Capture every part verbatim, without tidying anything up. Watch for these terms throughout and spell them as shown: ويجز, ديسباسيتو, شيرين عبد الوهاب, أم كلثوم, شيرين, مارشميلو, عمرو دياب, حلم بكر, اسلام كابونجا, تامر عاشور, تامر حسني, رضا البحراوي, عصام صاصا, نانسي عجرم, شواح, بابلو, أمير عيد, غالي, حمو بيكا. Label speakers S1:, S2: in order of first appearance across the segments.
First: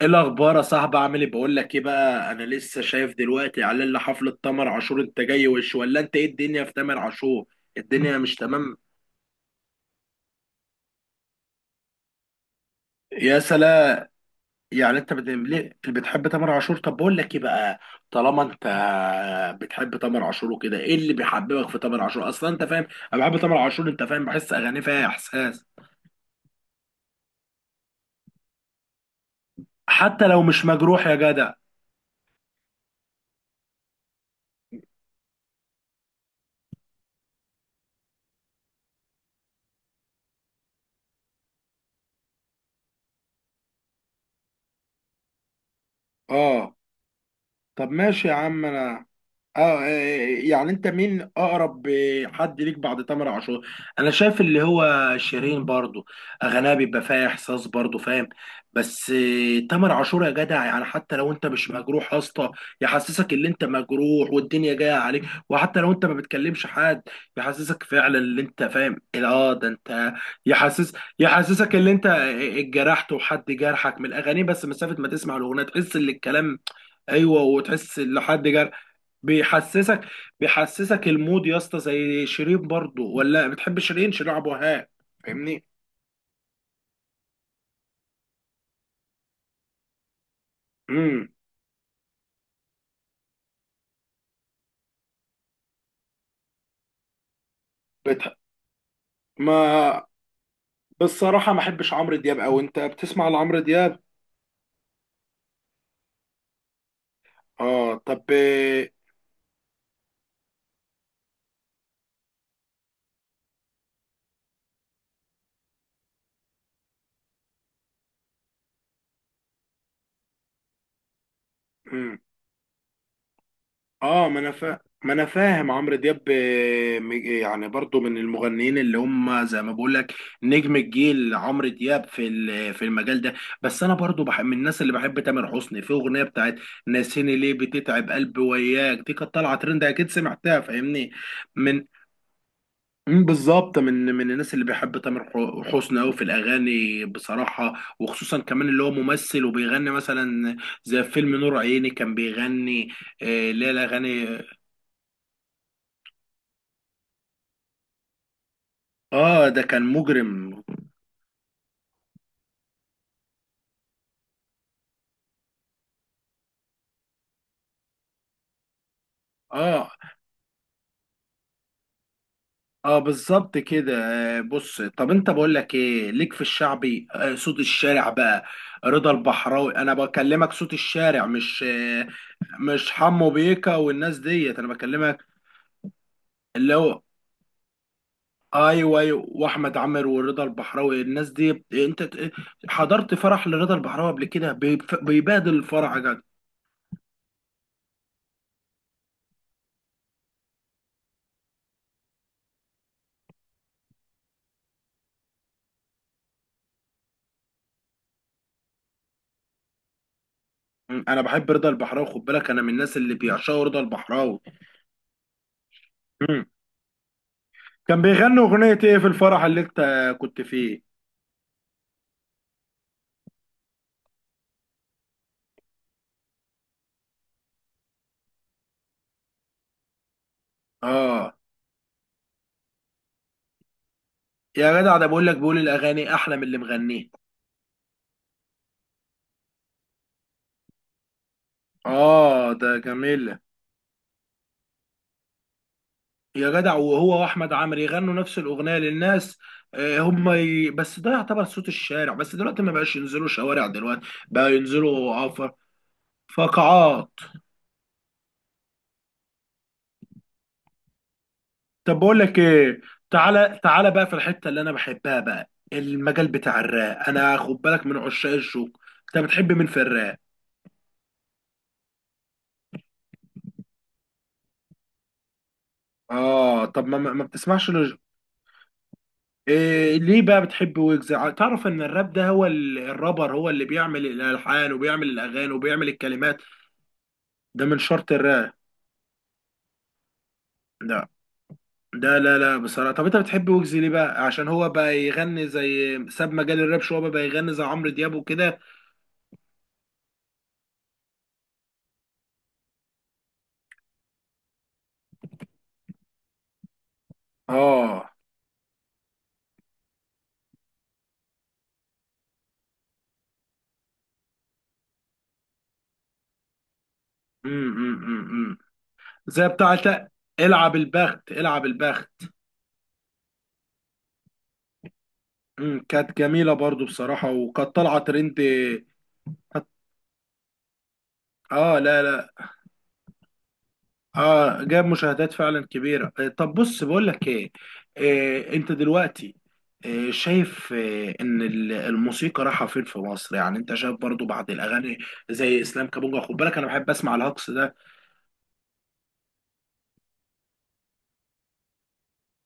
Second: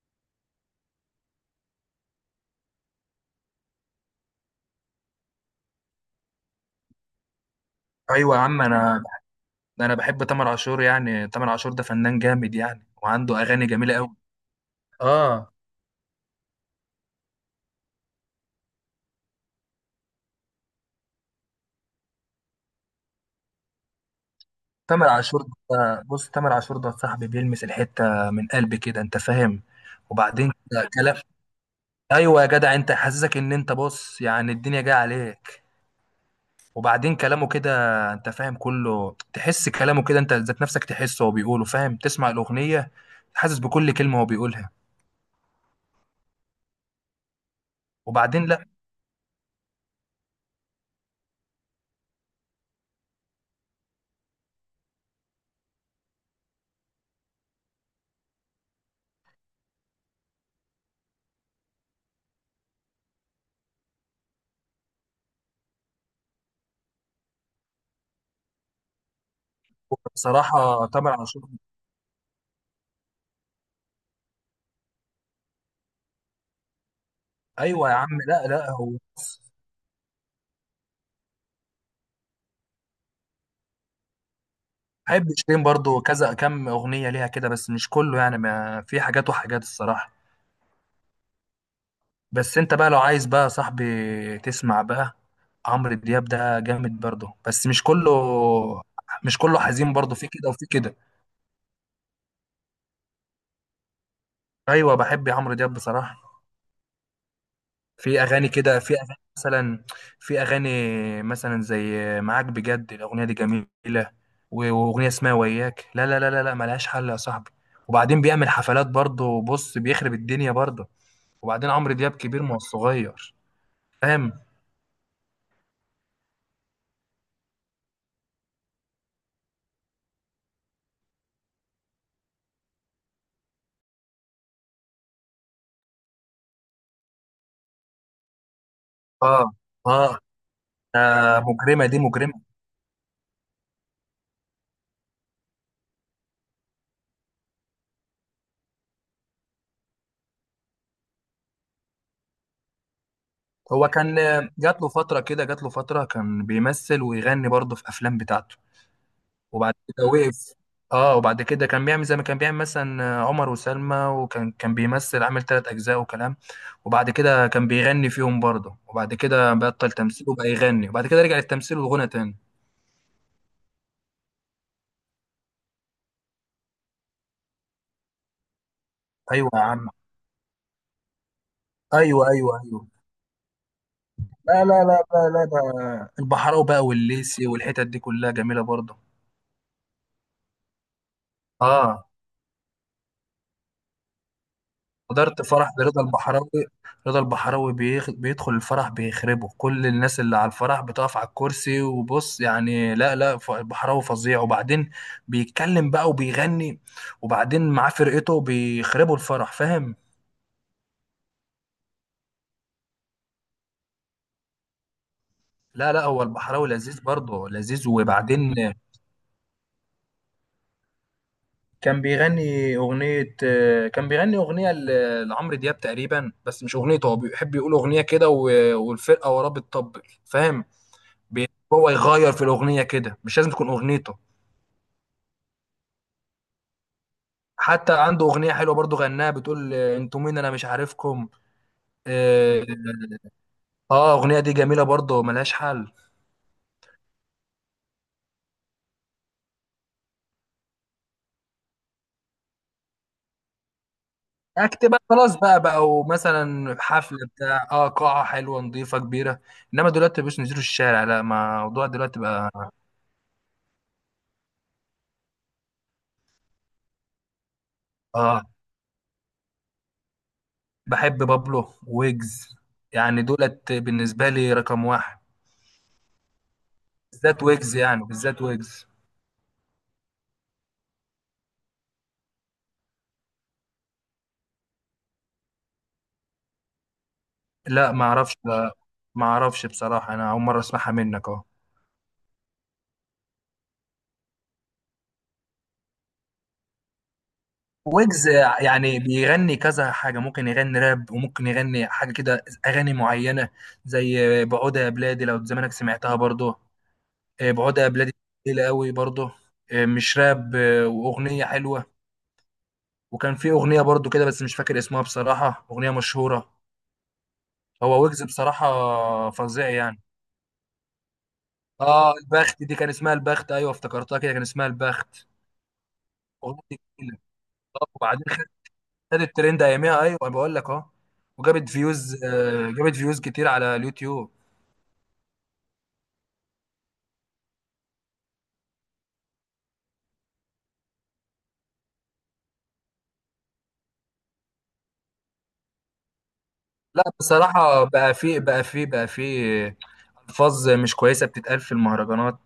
S1: ايه الاخبار يا صاحبي؟ عامل ايه؟ بقول لك ايه بقى، انا لسه شايف دلوقتي اعلان لحفله تامر عاشور. انت جاي وش ولا انت ايه؟ الدنيا في تامر عاشور. الدنيا مش
S2: ايوه يا عم،
S1: تمام.
S2: انا انا بحب تامر عاشور. يعني تامر عاشور ده فنان جامد يعني،
S1: يا
S2: وعنده اغاني جميله
S1: سلام.
S2: قوي.
S1: يعني انت بت...
S2: اه،
S1: ليه بتحب تامر عاشور؟ طب بقول لك ايه بقى. طالما انت بتحب تامر عاشور وكده، ايه اللي بيحببك في تامر عاشور اصلا؟ انت فاهم، انا بحب تامر عاشور. انت فاهم، بحس اغانيه فيها
S2: تامر عاشور
S1: احساس.
S2: ده، بص، تامر عاشور ده صاحبي، بيلمس الحته من قلبي كده، انت فاهم؟
S1: حتى لو
S2: وبعدين
S1: مش
S2: كده
S1: مجروح يا
S2: كلام.
S1: جدع.
S2: ايوه يا جدع، انت حاسسك ان انت، بص، يعني الدنيا جايه عليك. وبعدين كلامه كده، انت فاهم، كله تحس كلامه كده. انت ذات نفسك تحسه وهو بيقوله، فاهم؟ تسمع الاغنيه، حاسس بكل كلمه هو بيقولها.
S1: اه طب ماشي يا
S2: وبعدين
S1: عم
S2: لا،
S1: انا. اه آه، آه، يعني انت مين اقرب حد ليك بعد تامر عاشور؟ انا شايف اللي هو شيرين برضو. اغانيها بيبقى فيها احساس برضو، فاهم؟ بس آه، تامر عاشور يا جدع، يعني حتى لو انت مش مجروح يا اسطى، يحسسك ان انت مجروح والدنيا جايه عليك، وحتى لو انت ما بتكلمش حد، يحسسك فعلا ان انت فاهم. اه ده انت
S2: بصراحه
S1: يحسس
S2: تامر عاشور.
S1: يحسسك ان انت اتجرحت وحد جرحك من الاغاني، بس مسافه ما تسمع الاغنيه تحس ان الكلام. ايوه
S2: ايوه يا
S1: وتحس
S2: عم.
S1: إن لحد
S2: لا
S1: جر
S2: لا، هو
S1: بيحسسك بيحسسك المود يا اسطى، زي شيرين برضو. ولا بتحب شيرين؟ شيرين عبد الوهاب؟
S2: بحب شيرين
S1: فاهمني.
S2: برضو كذا كم اغنيه ليها كده، بس مش كله يعني، ما في حاجات وحاجات الصراحه.
S1: امم
S2: بس انت بقى لو عايز بقى يا صاحبي تسمع بقى، عمرو دياب ده جامد برضو بس مش كله
S1: بتح...
S2: مش كله حزين
S1: ما
S2: برضو، في كده وفي كده.
S1: بالصراحه ما احبش عمرو دياب، او انت بتسمع لعمرو دياب؟
S2: ايوه، بحب عمرو دياب بصراحه.
S1: اه
S2: في
S1: طب.
S2: اغاني كده في اغاني مثلا في اغاني مثلا زي معاك بجد، الاغنيه دي جميله. و- واغنيه اسمها وياك، لا لا لا لا لا، ملهاش حل يا صاحبي. وبعدين بيعمل حفلات برضه، بص، بيخرب الدنيا برضه. وبعدين عمرو دياب
S1: امم
S2: كبير، ما هو صغير.
S1: اه
S2: فاهم؟
S1: ما انا فا... ما انا فاهم عمرو دياب، آه، م- يعني برضو من المغنيين اللي هم زي ما بقول لك نجم الجيل عمرو دياب في ال- في المجال ده. بس انا برضو بحب من الناس اللي بحب تامر حسني، في اغنيه بتاعت ناسيني ليه بتتعب قلبي وياك، دي كانت
S2: اه،
S1: طالعه ترند،
S2: اه،
S1: اكيد سمعتها، فاهمني.
S2: آه، مجرمه
S1: من
S2: دي مجرمه.
S1: مم، بالظبط، من من الناس اللي بيحب تامر ح- حسني قوي في الاغاني بصراحه. وخصوصا كمان اللي هو ممثل وبيغني، مثلا زي فيلم نور عيني كان بيغني. آه، اللي هي
S2: هو كان
S1: الاغاني.
S2: جات له فتره كده، جات له فتره كان بيمثل ويغني برضه في افلام بتاعته.
S1: اه ده
S2: وبعد
S1: كان
S2: كده
S1: مجرم.
S2: وقف. اه، وبعد كده كان بيعمل زي ما كان بيعمل مثلا عمر وسلمى، وكان كان بيمثل عامل ثلاث اجزاء وكلام. وبعد كده كان بيغني فيهم برضه، وبعد كده
S1: اه
S2: بطل تمثيل وبقى يغني، وبعد كده رجع للتمثيل والغنى تاني.
S1: اه بالظبط كده. آه بص، طب انت بقول لك ايه، ليك في الشعبي؟ آه صوت الشارع بقى، رضا
S2: ايوه يا
S1: البحراوي،
S2: عم.
S1: انا بكلمك. صوت الشارع، مش آه
S2: ايوه، ايوه، ايوه.
S1: مش حمو بيكا والناس
S2: لا،
S1: ديت، انا
S2: لا، لا،
S1: بكلمك.
S2: لا، لا، البحراوي
S1: اللي
S2: بقى
S1: هو
S2: والليسي والحتت دي كلها جميله برضه.
S1: ايوه ايوه، واحمد عامر ورضا البحراوي، الناس دي بت- انت
S2: اه،
S1: ت- حضرت فرح لرضا البحراوي قبل كده؟ بيف-
S2: حضرت
S1: بيبادل
S2: فرح
S1: الفرح يا
S2: رضا
S1: جدع.
S2: البحراوي. رضا البحراوي بيخ... بيدخل الفرح بيخربه، كل الناس اللي على الفرح بتقف على الكرسي. وبص يعني، لا لا، ف- البحراوي فظيع. وبعدين بيتكلم بقى وبيغني. وبعدين معاه فرقته بيخربوا الفرح، فاهم؟
S1: م، انا بحب رضا البحراوي، خد بالك، انا من الناس اللي بيعشقوا رضا البحراوي.
S2: لا لا، هو
S1: أمم.
S2: البحراوي لذيذ برضه، لذيذ.
S1: كان بيغنوا
S2: وبعدين
S1: اغنية ايه في الفرح اللي انت كنت فيه؟
S2: كان بيغني أغنية آه، كان بيغني أغنية ل- لعمرو دياب تقريبا، بس مش أغنيته. هو بيحب يقول أغنية كده، و- والفرقة وراه بتطبل، فاهم؟
S1: اه
S2: بي- هو يغير في الأغنية كده، مش لازم تكون أغنيته.
S1: يا جدع، ده بقول لك، بيقول الاغاني احلى من اللي مغنيه.
S2: حتى عنده أغنية حلوة برضو، غناها بتقول آه، أنتوا مين أنا مش عارفكم.
S1: اه
S2: آه،
S1: ده جميل.
S2: آه، أغنية دي جميلة برضو، ملهاش حل.
S1: يا جدع، وهو واحمد عامر يغنوا نفس الاغنية للناس. آه، هم ي... بس ده يعتبر صوت الشارع. بس دلوقتي ما بقاش ينزلوا شوارع، دلوقتي بقى
S2: أكتب بقى،
S1: ينزلوا
S2: خلاص.
S1: عفر.
S2: بقى بقى مثلا
S1: فقاعات.
S2: حفلة بتاع آه قاعة حلوة نظيفة كبيرة. إنما دلوقتي مش نزلوا الشارع، لا، ما الموضوع
S1: طب بقول
S2: دلوقتي
S1: لك
S2: بقى.
S1: ايه، تعالى تعالى بقى في الحتة اللي انا بحبها، بقى المجال بتاع الراب. انا خد بالك من عشاق
S2: آه،
S1: الشوق. انت بتحب مين في الراب؟
S2: بحب بابلو ويجز، يعني دولت بالنسبة لي رقم واحد.
S1: اه طب ما ما ما
S2: بالذات
S1: بتسمعش.
S2: ويجز، يعني بالذات ويجز.
S1: إيه، ليه بقى بتحب ويجز؟ ع- تعرف ان الراب ده هو ال- الرابر هو اللي بيعمل الالحان وبيعمل الاغاني وبيعمل الكلمات. ده من
S2: لا، ما
S1: شرط
S2: اعرفش.
S1: الراب.
S2: لا، ما اعرفش بصراحة، انا اول مرة اسمعها
S1: ده
S2: منك اهو.
S1: ده لا لا، بصراحه، طب انت بتحب ويجز ليه بقى؟ عشان هو بقى يغني زي، ساب مجال الراب شويه بقى, بقى يغني زي عمرو دياب
S2: ويجز
S1: وكده.
S2: يعني بيغني كذا حاجة، ممكن يغني راب وممكن يغني حاجة كده اغاني معينة، زي بعودة يا بلادي، لو زمانك سمعتها برضه. آه، بعودة يا
S1: اه.
S2: بلادي تقيلة قوي برضه، آه، مش راب، آه، واغنية حلوة. وكان في اغنية برضه كده، بس مش فاكر اسمها بصراحة، اغنية مشهورة.
S1: امم امم
S2: هو
S1: امم
S2: ويجز
S1: إمم.
S2: بصراحة
S1: زي
S2: فظيع يعني.
S1: بتاعت العب البخت العب البخت.
S2: اه، البخت. دي كان اسمها البخت، ايوه افتكرتها كده، كان اسمها البخت.
S1: امم كانت جميله
S2: اغنية
S1: برضو
S2: جميلة،
S1: بصراحه، وكانت
S2: آه،
S1: طالعه
S2: وبعدين
S1: ترند.
S2: خدت الترند
S1: كانت-
S2: اياميها، ايوه أنا بقول لك اهو. وجابت
S1: اه لا
S2: فيوز
S1: لا.
S2: آه، جابت فيوز كتير على اليوتيوب.
S1: اه جاب مشاهدات فعلا كبيره. آه، طب بص بقول لك ايه، آه، انت دلوقتي آه، شايف آه، ان ال- الموسيقى رايحه فين في مصر؟ يعني انت شايف برضو بعد الاغاني زي اسلام كابونجا، خد بالك انا بحب
S2: لا،
S1: اسمع الهقص ده.
S2: بصراحة بقى في بقى في بقى في الفاظ مش كويسة بتتقال في المهرجانات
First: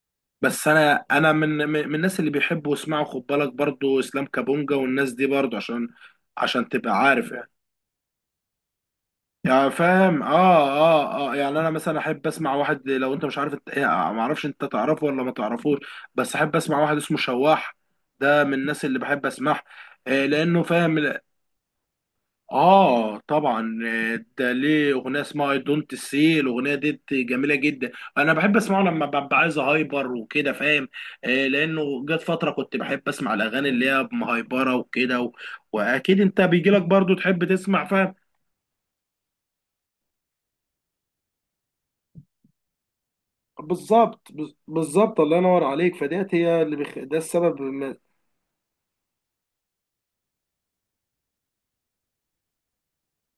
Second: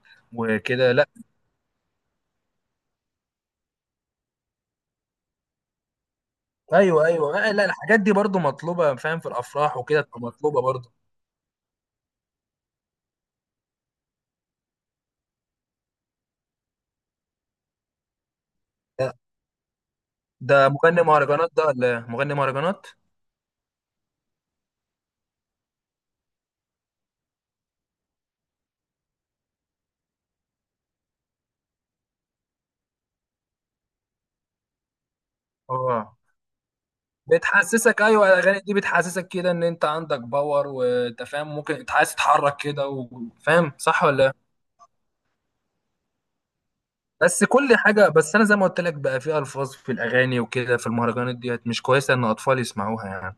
S1: بس
S2: وكده.
S1: انا
S2: لا.
S1: انا من من من الناس اللي بيحبوا يسمعوا، خد بالك، برضو اسلام كابونجا والناس دي برضو، عشان عشان تبقى
S2: ايوه،
S1: عارف.
S2: ايوه، آه، لا، الحاجات دي برضو مطلوبة، فاهم؟ في
S1: يعني
S2: الافراح وكده تبقى
S1: فاهم
S2: مطلوبة
S1: اه
S2: برضو.
S1: اه اه، يعني انا مثلا احب اسمع واحد، لو انت مش عارف، انت يعني ما اعرفش انت تعرفه ولا ما تعرفوش، بس احب اسمع واحد اسمه شواح. ده من الناس اللي
S2: ده
S1: بحب اسمعها آه لانه
S2: ده
S1: فاهم
S2: مغني
S1: ال-
S2: مهرجانات ده ولا إيه؟ مغني مهرجانات.
S1: اه طبعا. آه، ده ليه اغنيه اسمها اي دونت سي، الاغنيه دي جميله جدا. انا بحب اسمعه لما ببقى عايز هايبر وكده، فاهم؟ آه لانه جت فتره كنت بحب اسمع الاغاني اللي هي مهايبره وكده و...
S2: اه،
S1: واكيد انت بيجي لك برضو تحب تسمع،
S2: بتحسسك.
S1: فاهم.
S2: ايوه، الاغاني دي بتحسسك كده ان انت عندك باور، وانت فاهم ممكن عايز تتحرك كده و- فاهم صح ولا
S1: بالظبط
S2: لا؟
S1: بز- بالظبط، الله ينور عليك، فديت هي اللي بخ... ده
S2: بس
S1: السبب
S2: كل
S1: م-
S2: حاجه، بس انا زي ما قلت لك بقى، في الفاظ في الاغاني وكده، في المهرجانات ديت مش كويسه ان اطفال يسمعوها يعني.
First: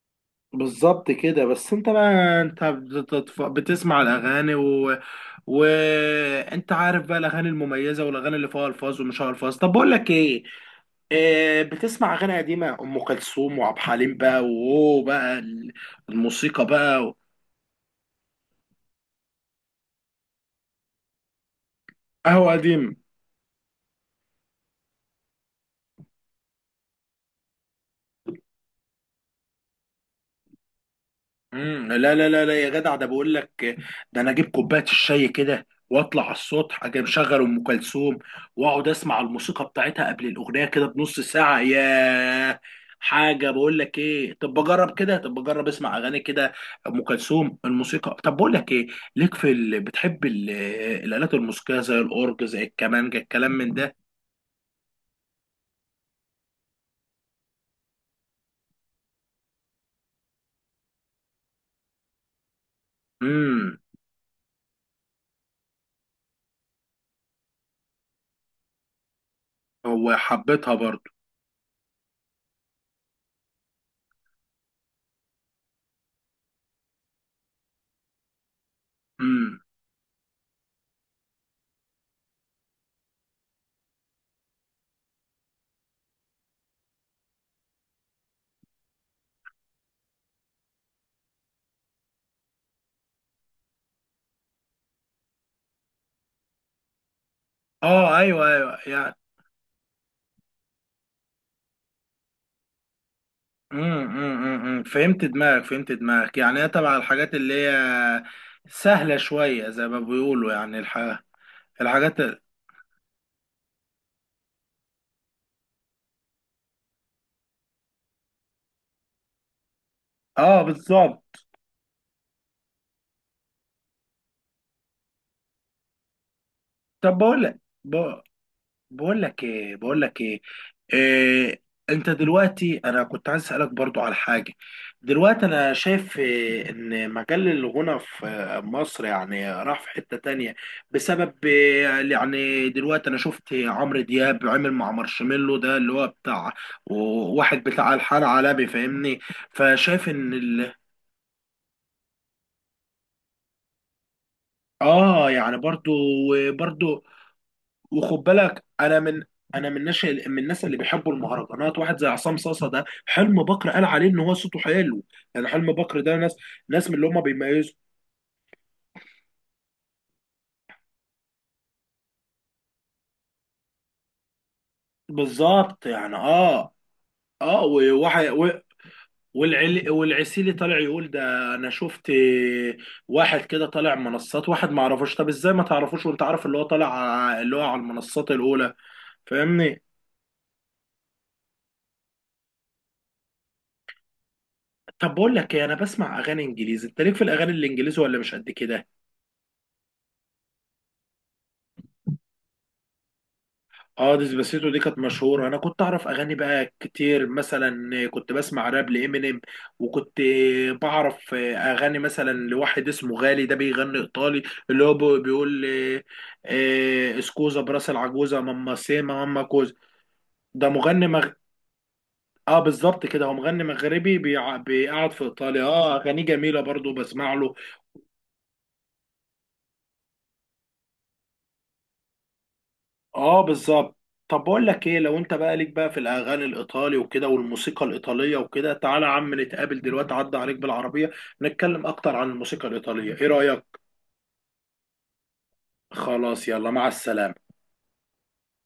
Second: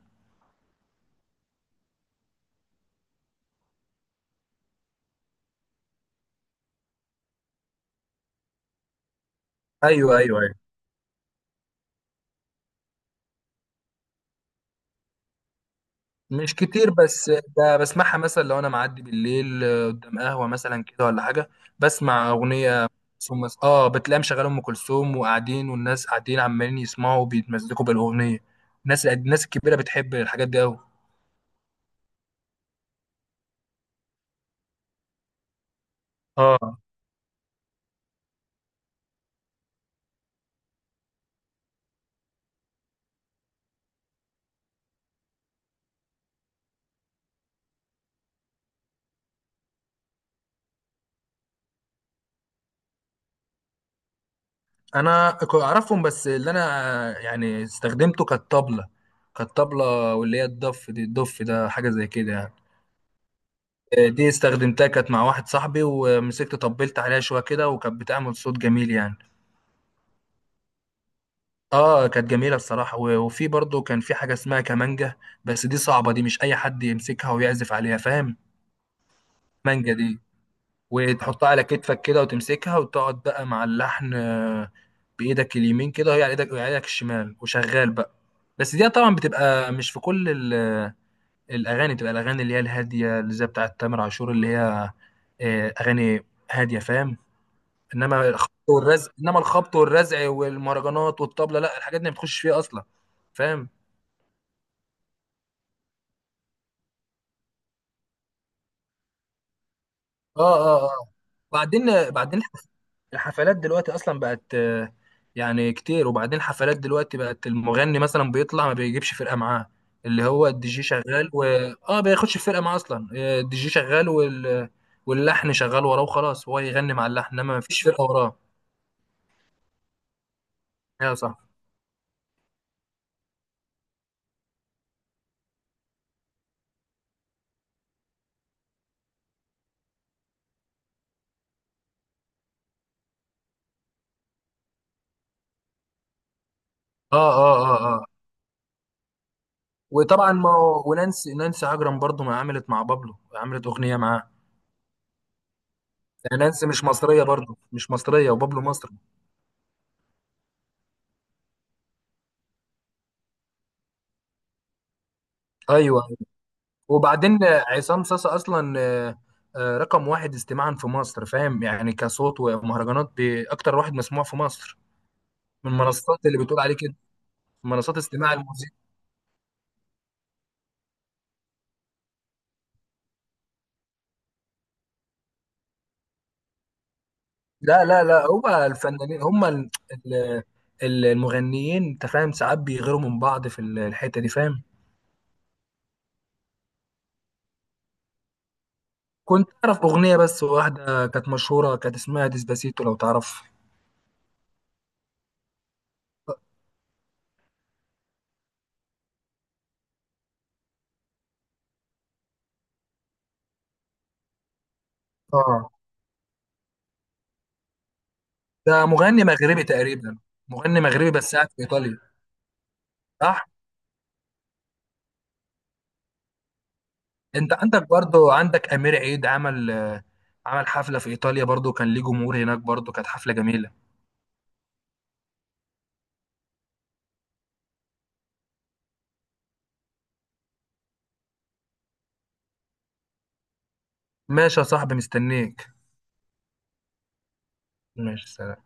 S1: بالظبط كده. بس انت بقى، انت بتتف... بتسمع الاغاني و... وانت عارف بقى الاغاني المميزه والاغاني اللي فيها الفاظ ومش فيها الفاظ. طب بقول لك
S2: ايوه، ايوه،
S1: ايه،
S2: ايوه.
S1: آه بتسمع اغاني قديمه، ام كلثوم وعبد الحليم بقى، واوه بقى
S2: مش
S1: الموسيقى
S2: كتير
S1: بقى.
S2: بس ب- بسمعها مثلا لو انا معدي بالليل، آه، قدام قهوه مثلا كده ولا حاجه. بسمع
S1: قهوه
S2: اغنيه،
S1: قديم.
S2: ثم اه بتلاقي مشغله ام كلثوم وقاعدين، والناس قاعدين عمالين يسمعوا وبيتمزقوا بالاغنيه. الناس الناس الكبيره بتحب الحاجات دي قوي.
S1: امم لا لا لا لا، يا جدع ده بقول لك، ده انا اجيب كوبايه الشاي كده واطلع على
S2: اه،
S1: السطح، اجي مشغل ام كلثوم واقعد اسمع الموسيقى بتاعتها قبل الاغنيه، كده بنص ساعه يا حاجه. بقول لك ايه، طب بجرب كده، طب بجرب اسمع اغاني كده ام كلثوم الموسيقى. طب بقول لك ايه، ليك في ال... بتحب ال... الالات الموسيقيه، زي الاورج، زي الكمانجه، الكلام من ده؟
S2: انا ك- اعرفهم، بس اللي انا يعني استخدمته كانت طبله كانت طبله، واللي هي الضف. دي الضف ده حاجه زي كده يعني.
S1: امم
S2: آه، دي استخدمتها كانت مع واحد صاحبي، ومسكت طبلت عليها شويه كده، وكانت بتعمل صوت جميل يعني.
S1: هو حبيتها برضو.
S2: اه، كانت جميله الصراحه. و- وفي برضه كان في حاجه اسمها كمانجه. بس دي صعبه، دي مش اي حد يمسكها ويعزف عليها، فاهم؟
S1: امم
S2: مانجا دي، وتحطها على كتفك كده وتمسكها وتقعد بقى مع اللحن، آه، بايدك اليمين كده وهي على ايدك، وهي على ايدك الشمال، وشغال بقى. بس دي طبعا بتبقى مش في كل ال- آه، الاغاني، بتبقى الاغاني اللي هي الهاديه، اللي زي بتاعه تامر عاشور، اللي هي آه، اغاني هاديه، فاهم؟
S1: اه
S2: انما
S1: ايوه
S2: الخبط
S1: ايوه،
S2: والرزع
S1: يعني.
S2: انما الخبط والرزع والمهرجانات والطبله، لا، الحاجات دي ما بتخش فيها اصلا، فاهم؟
S1: امم امم أمم. امم. فهمت دماغك فهمت دماغك، يعني هي تبع الحاجات اللي هي سهلة شوية زي ما
S2: اه،
S1: بيقولوا، يعني
S2: اه، اه.
S1: الح...
S2: بعدين
S1: الحاجات ال-
S2: بعدين الحفلات دلوقتي اصلا بقت آه، يعني كتير. وبعدين الحفلات دلوقتي بقت المغني مثلا بيطلع ما بيجيبش فرقه معاه، اللي هو
S1: اه
S2: الدي جي شغال و.
S1: بالظبط.
S2: اه، بياخدش فرقه معاه اصلا، آه، الدي جي شغال وال... واللحن شغال وراه، وخلاص هو يغني مع
S1: طب بقول
S2: اللحن، انما
S1: لك
S2: ما فيش فرقه وراه.
S1: بقول لك ايه بقول لك ايه
S2: ايوه، صح.
S1: إيه انت دلوقتي؟ انا كنت عايز اسالك برضو على حاجه. دلوقتي انا شايف إيه، ان مجال الغنى في آه، مصر يعني راح في حته تانية، بسبب آه، يعني دلوقتي انا شفت عمرو دياب عمل مع مارشميلو ده، اللي هو بتاع
S2: اه، اه،
S1: واحد بتاع
S2: اه، اه.
S1: الحان علبي، فاهمني. فشايف
S2: وطبعا
S1: ان
S2: ما
S1: ال...
S2: هو- ونانسي نانسي عجرم برضو، ما عملت مع بابلو، عملت اغنيه معاه.
S1: اه يعني برضو
S2: يعني نانسي مش
S1: برضو،
S2: مصريه برضو، مش
S1: وخد
S2: مصريه، وبابلو
S1: بالك
S2: مصري.
S1: انا من انا من ناس من الناس اللي بيحبوا المهرجانات. واحد زي عصام صاصا ده، حلم بكر قال عليه ان هو صوته حلو، يعني حلم بكر
S2: ايوه،
S1: ده ناس ناس من اللي هم
S2: وبعدين
S1: بيميزوا.
S2: عصام صاصا اصلا آه، آه، رقم واحد استماعا في مصر، فاهم؟ يعني كصوت ومهرجانات باكتر واحد مسموع في مصر. من
S1: بالظبط، يعني
S2: المنصات اللي بتقول
S1: اه
S2: عليه كده،
S1: اه،
S2: منصات
S1: وواحد
S2: استماع
S1: و-
S2: الموسيقى.
S1: والعل والعسيلي طالع يقول ده. انا شفت واحد كده طالع منصات، واحد ما اعرفوش. طب ازاي ما تعرفوش وانت عارف اللي هو طالع ع- اللي هو على
S2: لا، لا، لا،
S1: المنصات
S2: هو
S1: الاولى؟
S2: الفنانين هم ال-
S1: فاهمني.
S2: ال- ال- المغنيين، انت فاهم، ساعات بيغيروا من بعض في ال- الحته دي، فاهم؟
S1: طب بقول لك ايه، انا بسمع اغاني انجليزي، انت ليك في الاغاني الانجليزي ولا مش قد كده؟
S2: كنت اعرف اغنيه بس واحده، كانت مشهوره، كانت اسمها ديسباسيتو، لو تعرف.
S1: اه ديسباسيتو دي كانت مشهورة. أنا كنت أعرف أغاني بقى كتير، مثلا كنت بسمع راب لإمينيم، وكنت بعرف أغاني مثلا لواحد اسمه غالي ده بيغني إيطالي، اللي هو بي-
S2: اه،
S1: بيقول آه، آه، اسكوزا براس العجوزة، ماما
S2: ده
S1: سيما
S2: مغني
S1: ماما
S2: مغربي
S1: كوزا.
S2: تقريبا.
S1: ده
S2: مغني
S1: مغني
S2: مغربي
S1: مغ...
S2: بس قاعد في ايطاليا.
S1: اه بالظبط كده. هو
S2: صح.
S1: مغني مغربي، بيع... بيقعد في إيطاليا. اه أغانيه جميلة برضو، بسمع
S2: انت
S1: له.
S2: عندك برضو، عندك امير عيد عمل آه، عمل حفله في ايطاليا برضو، كان ليه جمهور هناك برضو، كانت حفله
S1: اه
S2: جميله.
S1: بالظبط. طب بقول لك ايه، لو انت بقى ليك بقى في الاغاني الايطالي وكده والموسيقى الايطاليه وكده، تعالى يا عم نتقابل دلوقتي، عدى عليك بالعربيه نتكلم اكتر عن الموسيقى الايطاليه. ايه رايك؟
S2: ماشي يا صاحبي، مستنيك.
S1: خلاص يلا مع السلامه.
S2: ماشي، سلام.